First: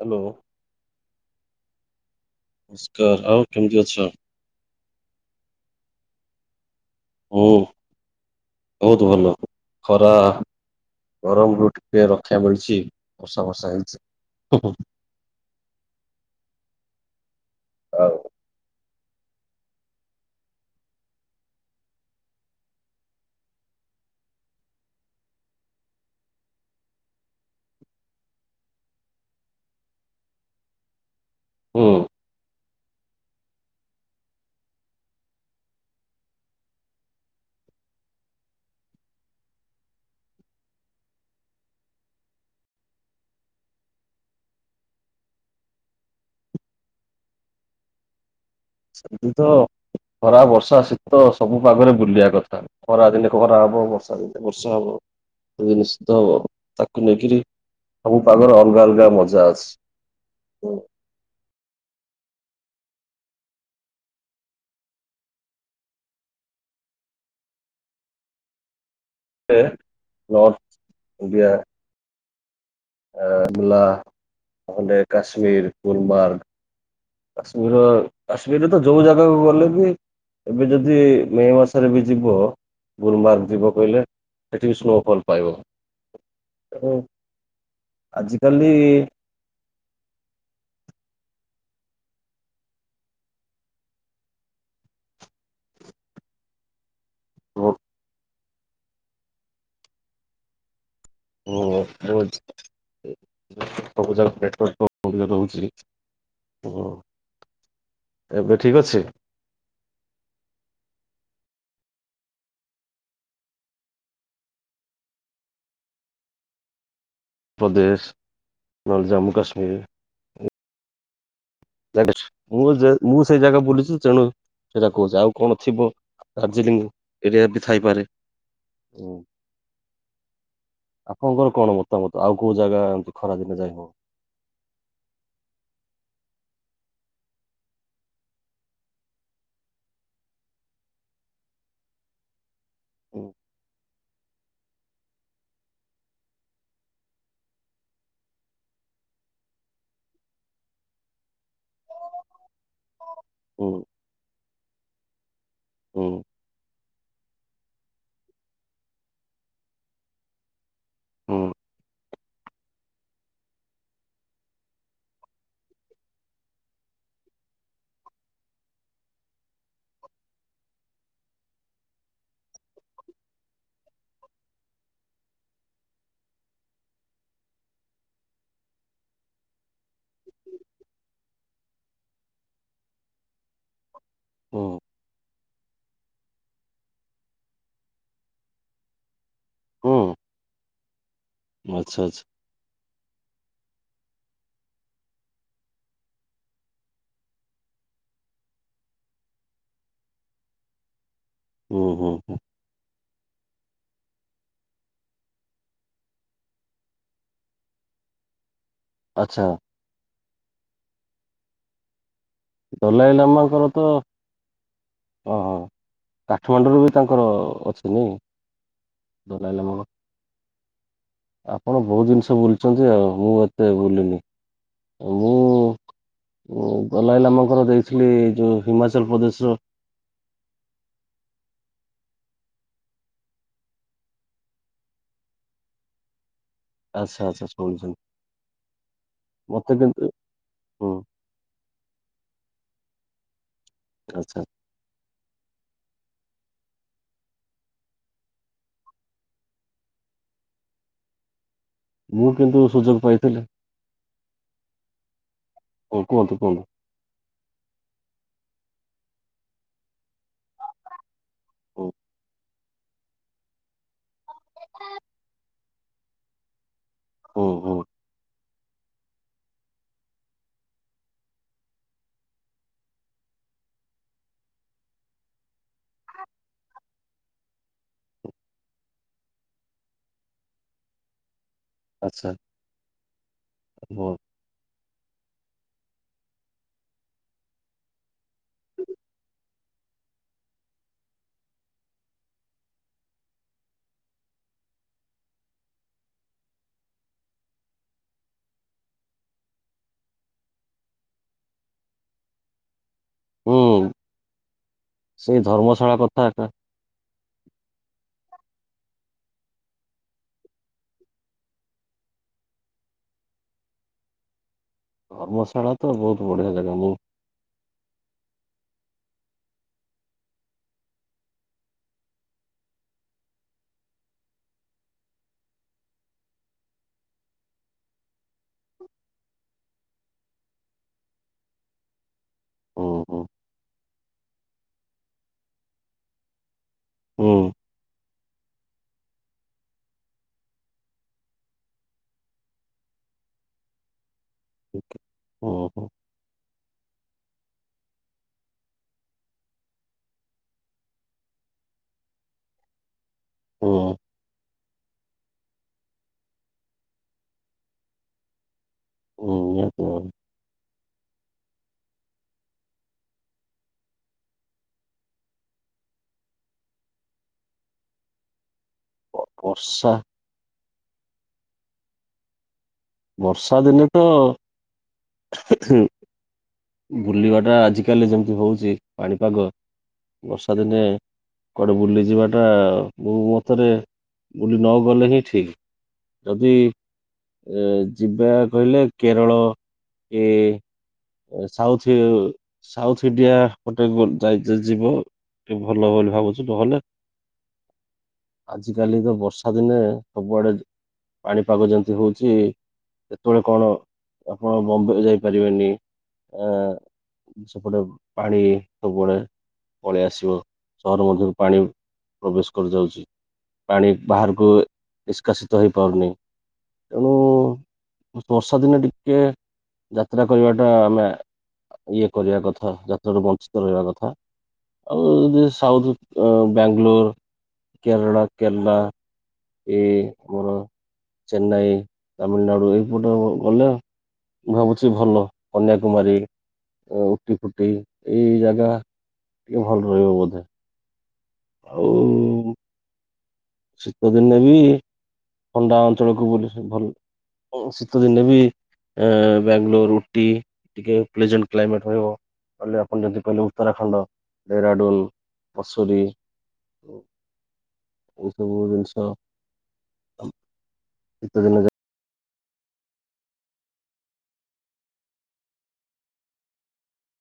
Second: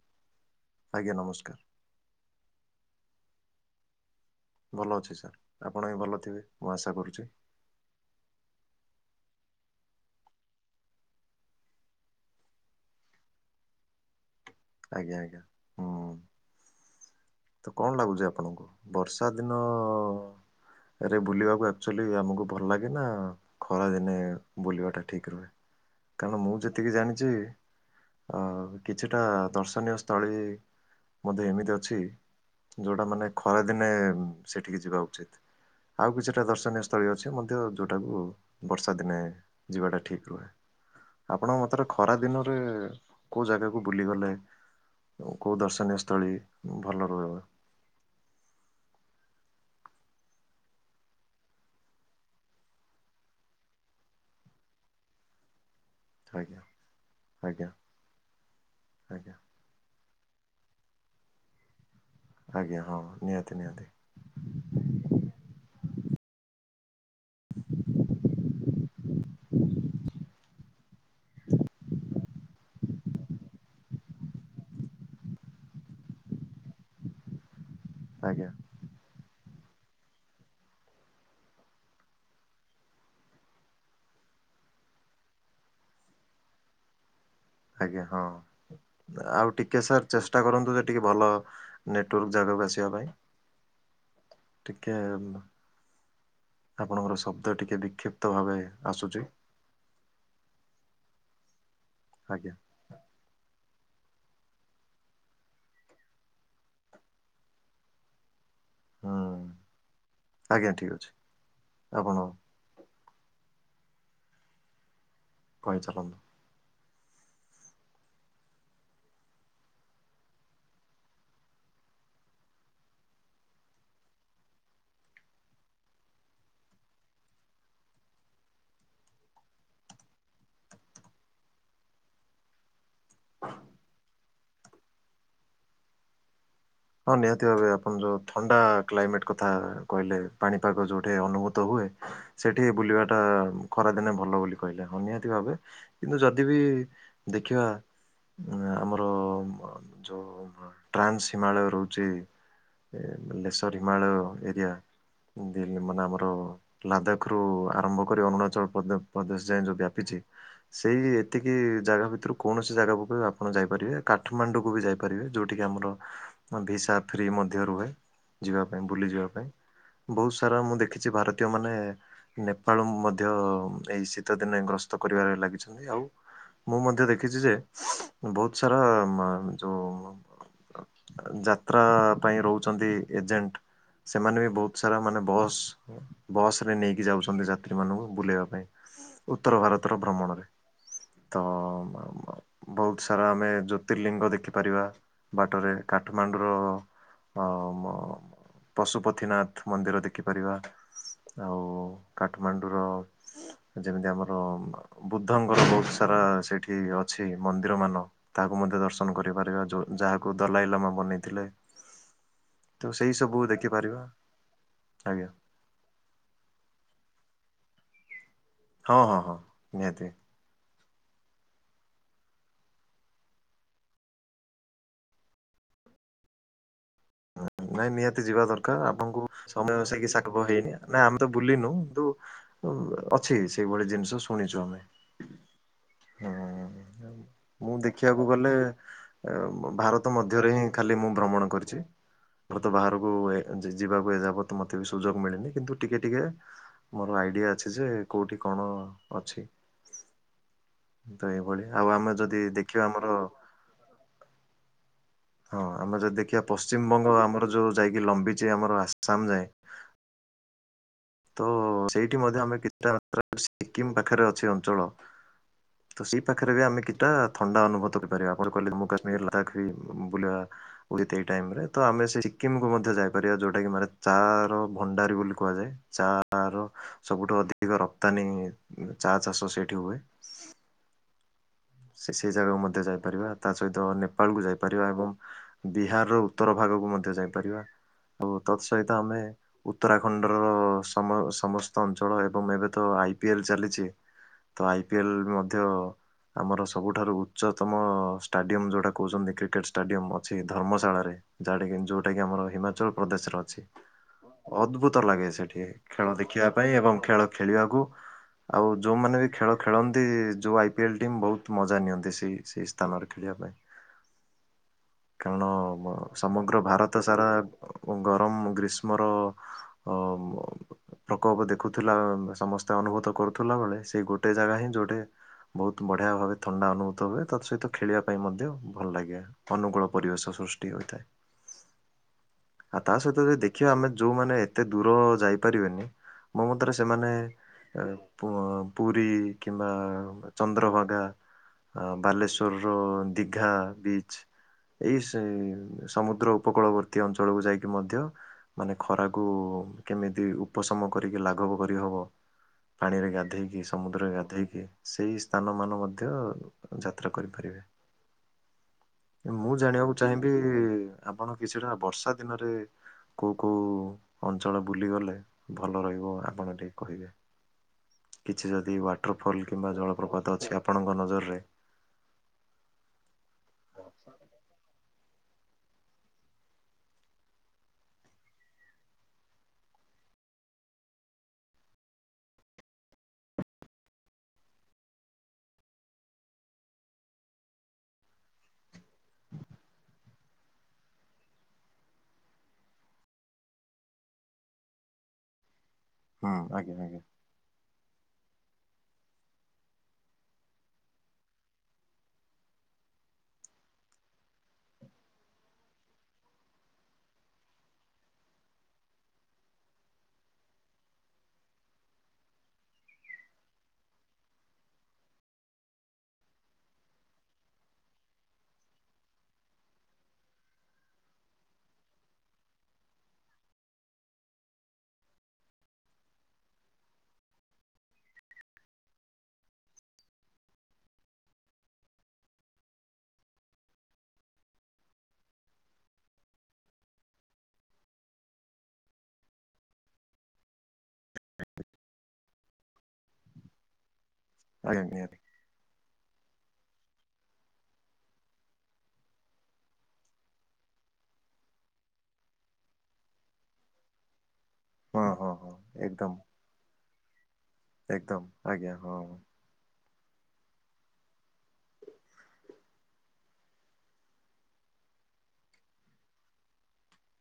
Hello. ଆଜ୍ଞା ନମସ୍କାର। ନମସ୍କାର ଆଉ କେମିତି ଅଛ? ଭଲ ଅଛି ସାର୍ ଆପଣ ବି ଭଲ ଥିବେ ମୁଁ ଆଶା କରୁଛି। ହୁଁ ବହୁତ ଭଲ ଖରା ଗରମ ରୁ ଟିକେ ରକ୍ଷା ମିଳିଛି ବର୍ଷା ଫର୍ଷା ହେଇଛି ହୁଁ ହୁଁ। ଆଜ୍ଞା ଆଜ୍ଞା। ହୁଁ ତ କଣ ଆଉ ଲାଗୁଛି ଆପଣଙ୍କୁ ବର୍ଷା ଦିନ ଆରେ ବୁଲିବାକୁ ଆକ୍ଚାଲି ଆମକୁ ଭଲ ଲାଗେ ନା ଖରାଦିନେ ବୁଲିବା ଟା ଠିକ୍ ରୁହେ କାରଣ ମୁଁ ଯେତିକି ଜାଣିଛି ଅ କିଛିଟା ଦର୍ଶନୀୟ ସ୍ଥଳୀ ବୋଧେ ଏମିତି ହୁଁ ଅଛି ଯୋଉଟା ମାନେ ଖରା ଦିନେ ସେଠିକି ଯିବା ଉଚିତ୍। ଆଉ କିଛିଟା ଦର୍ଶନୀୟ ସ୍ଥଳୀ ଅଛି ମଧ୍ୟ ଯୋଉଟାକୁ ବର୍ଷା ଦିନେ ଯିବାଟା ଠିକ୍ ରୁହେ। ଆପଣ ମତରେ ଖରା ଦିନରେ କୋଉ ଜାଗାକୁ ବୁଲିଗଲେ କୋଉ ଦର୍ଶନୀୟ ସ୍ଥଳୀ ଭଲ ରହିବ? ସେମିତି ତ ଖରା ବର୍ଷା ଶୀତ ସବୁ ପାଗରେ ବୁଲିବା କଥା। ଖରା ଦିନେ ଖାରା ହବ ବର୍ଷା ଦିନେ ବର୍ଷା ହବ ଜିନିଷ ତ ଆଜ୍ଞା ତାକୁ ନେଇକିରି ଆଜ୍ଞା ସବୁ ପାଖରେ ଅଲଗା ଅଲଗା ଆଜ୍ଞା। ମଜା ଅଛି। ଆଜ୍ଞା ହଁ ନିହାତି ନିହାତି। ଓଡ଼ିଆ। ମୁଲା ନ ହେଲେ କାଶ୍ମୀର ଗୁଲମାର୍ଗ କାଶ୍ମୀର ଆଜ୍ଞା କାଶ୍ମୀରରେ ତ ଯୋଉ ଜାଗାକୁ ଗଲେ ବି ଏବେ ଯଦି ମେ ମାସରେ ବି ଯିବ ଗୁଲମାର୍ଗ ଯିବ କହିଲେ ସେଠିକି ସ୍ନୋଫଲ ପାଇବ। ତେଣୁ ଆଜ୍ଞା ହଁ ଆଜିକାଲି ଆଉ ଟି ଟିକେ ସାର୍ ଚେଷ୍ଟା କରନ୍ତୁ ଯେ ଟିକେ ଭଲ ନେଟୱାର୍କ ଜାଗାକୁ ଆସିବା ପାଇଁ। ଟିକେ ଆପଣଙ୍କର ଶବ୍ଦ ଟିକେ ବିକ୍ଷିପ୍ତ ଭାବେ ଆସୁଛି। ହଁ [unintelligible] ଆଜ୍ଞା ବହୁତ ସବୁଯାକ ନେଟୱାର୍କ ବ ରଉଛି ଓ [inaudible] ଏବେ ଠିକ ଅଛି? ହୁଁ ଆଜ୍ଞା ଠିକ୍ ଅଛି ଆପଣ କହି ଚାଲୁନ୍ତୁ। ପଦେଶ ନହେଲେ ଜମ୍ମୁ କାଶ୍ମୀରୀ ଜାଣିଛି ମୁଁ ଜେହେ ମୁଁ ସେଇ ଜାଗା ବୁଲିଛି ତେଣୁ ସେଇଟା କହୁଛି ଆଉ କଣ ଥିବ ଦାର୍ଜିଲିଂ ଏରିଆ ବି ଥାଇପାରେ ହୁଁ। ଆପଣଙ୍କର କଣ ମତାମତ ଆଉ କୋଉ ଜାଗା ଏମିତି ଖରା ଦିନେ ଯାଇ ହବ ହଁ ନିହାତି ଭାବେ ଆପଣ ଯୋଉ ଥଣ୍ଡା କ୍ଲାଇମେଟ କଥା କହିଲେ ପାଣିପାଗ ଯୋଉଠି ଅନୁଭୂତ ହୁଏ। ସେଠି ବୁଲିବାଟା ହୁଁ ଖରାଦିନେ ଭଲ ବୋଲି କହିଲେ ନିିହାତି ଭାବେ କିନ୍ତୁ ଯଦି ବି ଦେଖିବା ଆମର ଯୋଉ ଟ୍ରାନ୍ସ ହିମାଳୟ ରହୁଛି ଲେସର ହୁଁ ହିମାଳୟ ଏରିଆ। ଦିଲ୍ଲୀ ମାନେ ଆମର ଲାଦାଖ ରୁ ଆରମ୍ଭ କରି ଅରୁଣାଚଳ ପଦେ ପ୍ରଦେଶ ଯାଏଁ ଯୋଉ ବ୍ୟାପିଛି। ସେଇ ହୁଁ ଏତିକି ଜାଗା ଭିତରୁ କୌଣସି ଜାଗାକୁ ବି ଆପଣ ଯାଇପାରିବେ କାଠମାଣ୍ଡୁକୁ ବି ଯାଇପାରିବେ ଯେଉଁଠ କିି ଆମର ଭିସା ଫ୍ରି ମଧ୍ୟ ରୁହେ ଯିବା ପାଇଁ ବୁଲି ଯିବା ପାଇଁ। ବହୁ ସାରା ମୁଁ ଦେଖିଛି ଭାରତୀୟ ମାନେ ନେପାଳ ମଧ୍ୟ ଏଇ ଶୀତ ଦିନେ ଗ୍ରସ୍ତ କରିବାରେ ଲାଗିଛନ୍ତି ଆଉ ମୁଁ ମଧ୍ୟ ଦେଖିଛି ଯେ ବହୁତ ସାରା ମା ଯୋଉ ଯାତ୍ରା ପାଇଁ ରହୁଛନ୍ତି ଏଜେଣ୍ଟ ସେମାନେ ବି ହୁଁ ବହୁତ ସାରା ମାନେ ବସ୍ ବସ ରେ ନେଇକି ଯାଉଛନ୍ତି ଯାତ୍ରୀ ମାନଙ୍କୁ ବୁଲେଇବା ପାଇଁ ଉତ୍ତର ଭାରତର ହୁଁ ଭ୍ରମଣରେ। ତ ଆଚ୍ଛା ମ୍ ଆଚ୍ଛା ମ ବହୁତ ସାରା ଆମେ ଜ୍ୟୋତିର୍ଲିଙ୍ଗ ଦେଖିପାରିବା ବାଟରେ। କାଠମାଣ୍ଡୁର ଅ ମ ପଶୁପତିନାଥ ମନ୍ଦିର ଦେଖିପାରିବା ଆଉ ହୁଁ ହୁଁ। କାଠମାଣ୍ଡୁର ଯେମିତି ଆମର ଓ ବୁଦ୍ଧଙ୍କର ବହୁତ ସାରା ସେଠି ଅଛି ମନ୍ଦିର ମାନ ତାହାକୁ ମଧ୍ୟ ଦର୍ଶ ଆଚ୍ଛା। ଯାହାକୁ ଦଲାଇଲମା ବନେଇଥିଲେ। ତ ସେଇ ସବୁ ଦଲାଇଲାମାଙ୍କର ତ ଦେଖିପାରିବା ଆଜ୍ଞା ଓ ହୋ। କାଠମାଣ୍ଡୁରୁ ବି ତାଙ୍କର ଅଛି ନାଇଁ ହଁ ହଁ ହଁ ଦଲାଇଲାମାର? ନିହାତି। ଆପଣ ବହୁତ ଜିନିଷ ବୁଲିଛନ୍ତି ଆଉ, ମୁଁ ଏତେ ବୁଲିନି। ଅ, ମୁଁ ମୁଁ ଦଲାଇଲାମାଙ୍କର ଦେଇଥିଲି ଯୋ ହିମାଚଲ ପ୍ରଦେଶର ତୋମି ସେ କି ସା ସବୁ ହେଇନି ଆ। ଓ, ଅଛି ସେଇଭଳି ଜିନିଷ ଶୁଣିଛୁ ଆମେ, ହଁ ଅଁ, ଆଚ୍ଛା ଆଚ୍ଛା ମୁଁ ଶୁଣିଛନ୍ତି। ଦେଖିବାକୁ ଗଲେ ଅ, ମତେ କିନ୍ତୁ ଭାରତ ମଧ୍ୟରେ ହିଁ ହୁଁ ଖାଲି ମୁଁ ଭ୍ରମଣ କରିଛି। ଘର ତ ବାହାରକୁ ଏ ଯି-ଯିବାକୁ ଆଚ୍ଛା ଏଯାବତ ମୋତେ ବି ସୁଯୋଗ ମିଳିନି। କିନ୍ତୁ ଟିକେ ଟିକେ ମୋର ଆଇଡିଆ ଅଛି ଯେ କୋଉଠି କଣ ଅଛି। ତ ଏଇଭଳି, ଆଉ ଆମେ ମୁଁ ଯଦି କିନ୍ତୁ ଦେଖିବା ସୁଯୋଗ ଆମର ପାଇଥିଲି ହଁ ଆମେ ଯଦି କୁହନ୍ତୁ ଦେଖିବା କୁହନ୍ତୁ। ପଶ୍ଚିମବଙ୍ଗ ଆମର ଯୋଉ ଯାଇକି ଲମ୍ବିଛି ଆମର ଆସାମ ଯାଏଁ। ତ ହୁଁ ସେଇଠି ମଧ୍ୟ ଆମେ କିଛିଟା [unintelligible] ସିକିମ ପାଖରେ ଅଛି ଅଞ୍ଚଳ। ତ ସେଇ ପାଖରେ ବି ଆମେ କିଛିଟା ହୁଁ ଥଣ୍ଡା ହୁଁ ଅନୁଭତ କରିପାରିବା। ଆପଣ କହିଲେ ଜମ୍ମୁ କାଶ୍ମୀର ଲଦାଖ ବି ବୁଲିବା। ଉଇଥ୍ ଏଇ ଟାଇମ୍ ରେ ତ ଆମେ ସେ ସିକିମକୁ ମଧ୍ୟ ଯାଇପାରିବା, ଯୋଉଟା କି ମାନେ ଚାର ଭଣ୍ଡାରୀ ବୋଲି କୁହାଯାଏ। ଚା ର ସବୁଠୁ ଅଧିକ ରପ୍ତାନୀ ଉଁ, ଚା ଚାଷ ସେଇଠି ହୁଏ। ସେ ଆଚ୍ଛା ସେଇ ଜାଗାକୁ ମଧ୍ୟ ଯାଇପାରିବା, ତା ସହିତ ହୁଁ ନେପାଳ କୁ ଯାଇ ପାରିବା ଏବଂ ବିହାରର ଉତ୍ତର ଭାଗକୁ ମଧ୍ୟ ଯାଇପାରିବା। ଆଉ ତତ୍ ସହିତ ଆମେ ଉତ୍ତରାଖଣ୍ଡର ସମ ସମସ୍ତ ଅଞ୍ଚଳ ଏବଂ ଏବେ ତ ଆଇପିଏଲ୍ ଚାଲିଛି। ତ ଆଇପିଏଲ୍ ମଧ୍ୟ ଆମର ସବୁଠାରୁ ଉଚ୍ଚତମ ଷ୍ଟାଡିୟମ୍ ଯୋଉଟା କହୁଛନ୍ତି କ୍ରିକେଟ୍ ଷ୍ଟାଡ଼ିୟମ୍ ଅଛି ଧର୍ମଶାଳାରେ। ଯାହା ଟା କିି ଯୋଉଟା କି ଆମର ହିମାଚଳ ପ୍ରଦେଶରେ ଅଛି, ହୁଁ ଅଦ୍ଭୁତ ଲାଗେ ସେଇ ସେଠି, ଧର୍ମଶାଳା ଖେଳ କଥା ଏକା ଦେଖିବା ପାଇଁ ଏବଂ ଖେଳ ଖେଳିବାକୁ। ଆଉ ଯୋଉମାନେ ବି ଖେଳ ଖେଳନ୍ତି ଯୋଉ ଆଇପିଏଲ୍ ଟିମ୍ ବହୁତ ମଜା ନିଅନ୍ତି ସେଇ ସେଇ ସ୍ଥାନରେ ଖେଳିବା ପାଇଁ। କାରଣ ଧର୍ମଶାଳା ମ- ତ ବହୁତ ବଢିଆ ସମଗ୍ର ଜାଗା ମୁଁ ଭାରତ ସାରା ଗରମ ଗ୍ରୀଷ୍ମର ଅ, ମ- କ ପ୍ରକୋପ ଦେଖୁଥିଲା ସମସ୍ତେ ଅନୁଭୂତ କରୁଥିଲା ବେଳେ ସେଇ ଗୋଟେ ଜାଗା ହିଁ ଯୋଉଠି ବଢ଼ିଆ ଭାବେ ଥଣ୍ଡା ଅନୁଭୂତ ହୁଏ, ତତ୍ ସହିତ ଖେଳିବା ପାଇଁ ମଧ୍ୟ ଭଲଲାଗେ। ଅନୁକୂଳ ପରିବେଶ ସୃଷ୍ଟି ହୋଇଥାଏ। ଆଉ ହୁଁ ତା ହୁଁ ସହିତ ବି ଯଦି ଦେଖିବା ଆମେ ଯୋଉମାନେ ଏତେ ଦୂର ଯାଇପାରିବେନି। ମୋ ମତରେ ସେମାନେ ହୁଁ। ଏ ପୋ ପୁରୀ କିମ୍ବା [inaudible] ଚନ୍ଦ୍ରଭାଗାଅ, ବାଲେଶ୍ୱରର ଦୀଘା ବିଚ୍। ଏଇ ସେ ହୁଁ ହୁଁ ସମୁଦ୍ର ଉପକୂଳବର୍ତ୍ତୀ ଅଞ୍ଚଳକୁ ଯାଇକି ମଧ୍ୟ ମାନେ ଖରାକୁ କେମିତି ଉପଶମ କରିକି ଲାଘବ କରିହବ। ପାଣିରେ ଗାଧେଇକି, ହୁଁ। ସମୁଦ୍ରରେ ଗାଧେଇକି ସେଇ ସ୍ଥାନ ମାନ ମଧ୍ୟ ଯାତ୍ରା କରିପାରିବେ। ଏ ମୁଁ ନିହାତି ଜାଣିବାକୁ ଭାବେ ଚାହିଁବି ଆପଣ କିଛିଟା ବର୍ଷା ଦିନରେ କୋଉ କୋଉ ଅଞ୍ଚଳ ବୁଲିଗଲେ ଭଲ ରହିବ ଆପଣ ଟିକେ କହିବେ? କିଛି ଯଦି ବ- ୱାଟରଫଲ୍ କିମ୍ବା ବର୍ଷା ଜଳପ୍ରପାତ ଅଛି ଆପଣଙ୍କ ନଜରରେ ବର୍ଷା ଦିନେ ତ ଉଃ ହୁଁ। ବୁଲିବା ଟା ଆଜିକାଲି ଯେମିତି ହଉଛି ପାଣିପାଗ ବର୍ଷା ଦିନେ। କୁଆଡ଼େ ବୁଲିଯିବାଟା ମୋ ମତରେ ବୁଲି ନଗଲେ ହିଁ ଠିକ୍। ଯଦି ଯିବା କହିଲେ କେରଳ ଏ ସାଉଥି ସାଉଥୀ ଇଣ୍ଡିଆ ପଟେ ବ ଯାଇ ଯିବ। ଟିକେ ଭଲ ବୋଲି ହୁଁ ଭାବୁଛୁ ଆଜ୍ଞା ନହଲେ? ଆଜ୍ଞା ଆଜି କାଲି ତ ବର୍ଷା ଦିନେ ସବୁଆଡେ ପାଣିପାଗ ଯେମିତି ହଉଛି ସେତେବେଳେ କଣ ଆପଣ ବମ୍ବେ ଯାଇପାରିବେନି। ଆ ସେପଟେ ପାଣି ସବୁଆଡେ। ପଳେଇ ଆସିବ ସହର ମଧ୍ୟରୁ ପାଣି ପ୍ରବେଶ କରିଯାଉଛି। ପାଣି ବାହାରକୁ ନିଷ୍କାସିତ ହେଇପାରୁନି। ତେଣୁ ବର୍ଷା ଦିନେ ଟିକେ ଯାତ୍ରା କରିବାଟା ଆମେ ଇଏ କରିବା କଥା ଯାତ୍ରାରୁ ବଞ୍ଚିତ ରହିବା କଥା। ଆଉ ଯିଏ ସଉଥ୍, ବ୍ୟାଙ୍ଗଲୁର୍, କେରଳ, କେରଲା ଏ ଆମର ଚେନ୍ନାଇ, ତାମିଲନାଡ଼ୁ ଏଇପଟ ଗଲେ ମୁଁ ଭାବୁଛି ଭଲ କନ୍ୟା କୁମାରୀ ଉଟି ଫୁଟି ଏଇ ଜାଗା ଟିକେ ଭଲ ରହିବ ବୋଧେ। ଆଉ ଶୀତ ଦିନେ ବି ଆଜ୍ଞା ନିହାତି ଥଣ୍ଡା ଅଞ୍ଚଳକୁ ବୁଲି କି ଭଲ ଉଁ ଶୀତ ଦିନେ ବି ଏ ବ୍ୟାଙ୍ଗଲୋର୍ ଉଟି ଟିକେ ପ୍ଲେଜେଣ୍ଟ କ୍ଲାଇମେଟ୍ ରହିବ। କହିଲେ ଆପଣ ଯଦି କହିଲେ ଉତ୍ତରାଖଣ୍ଡ, ହଁ ଡେହରାଡୁନ, ହଁ ହଁ ବସୁରୀ ଏକଦମ ଏକଦମ ଏଇ ସବୁ ଆଜ୍ଞା ହଁ ଜିନିଷ ହଁ। ଶୀତ ଦିନ ଯାଏ।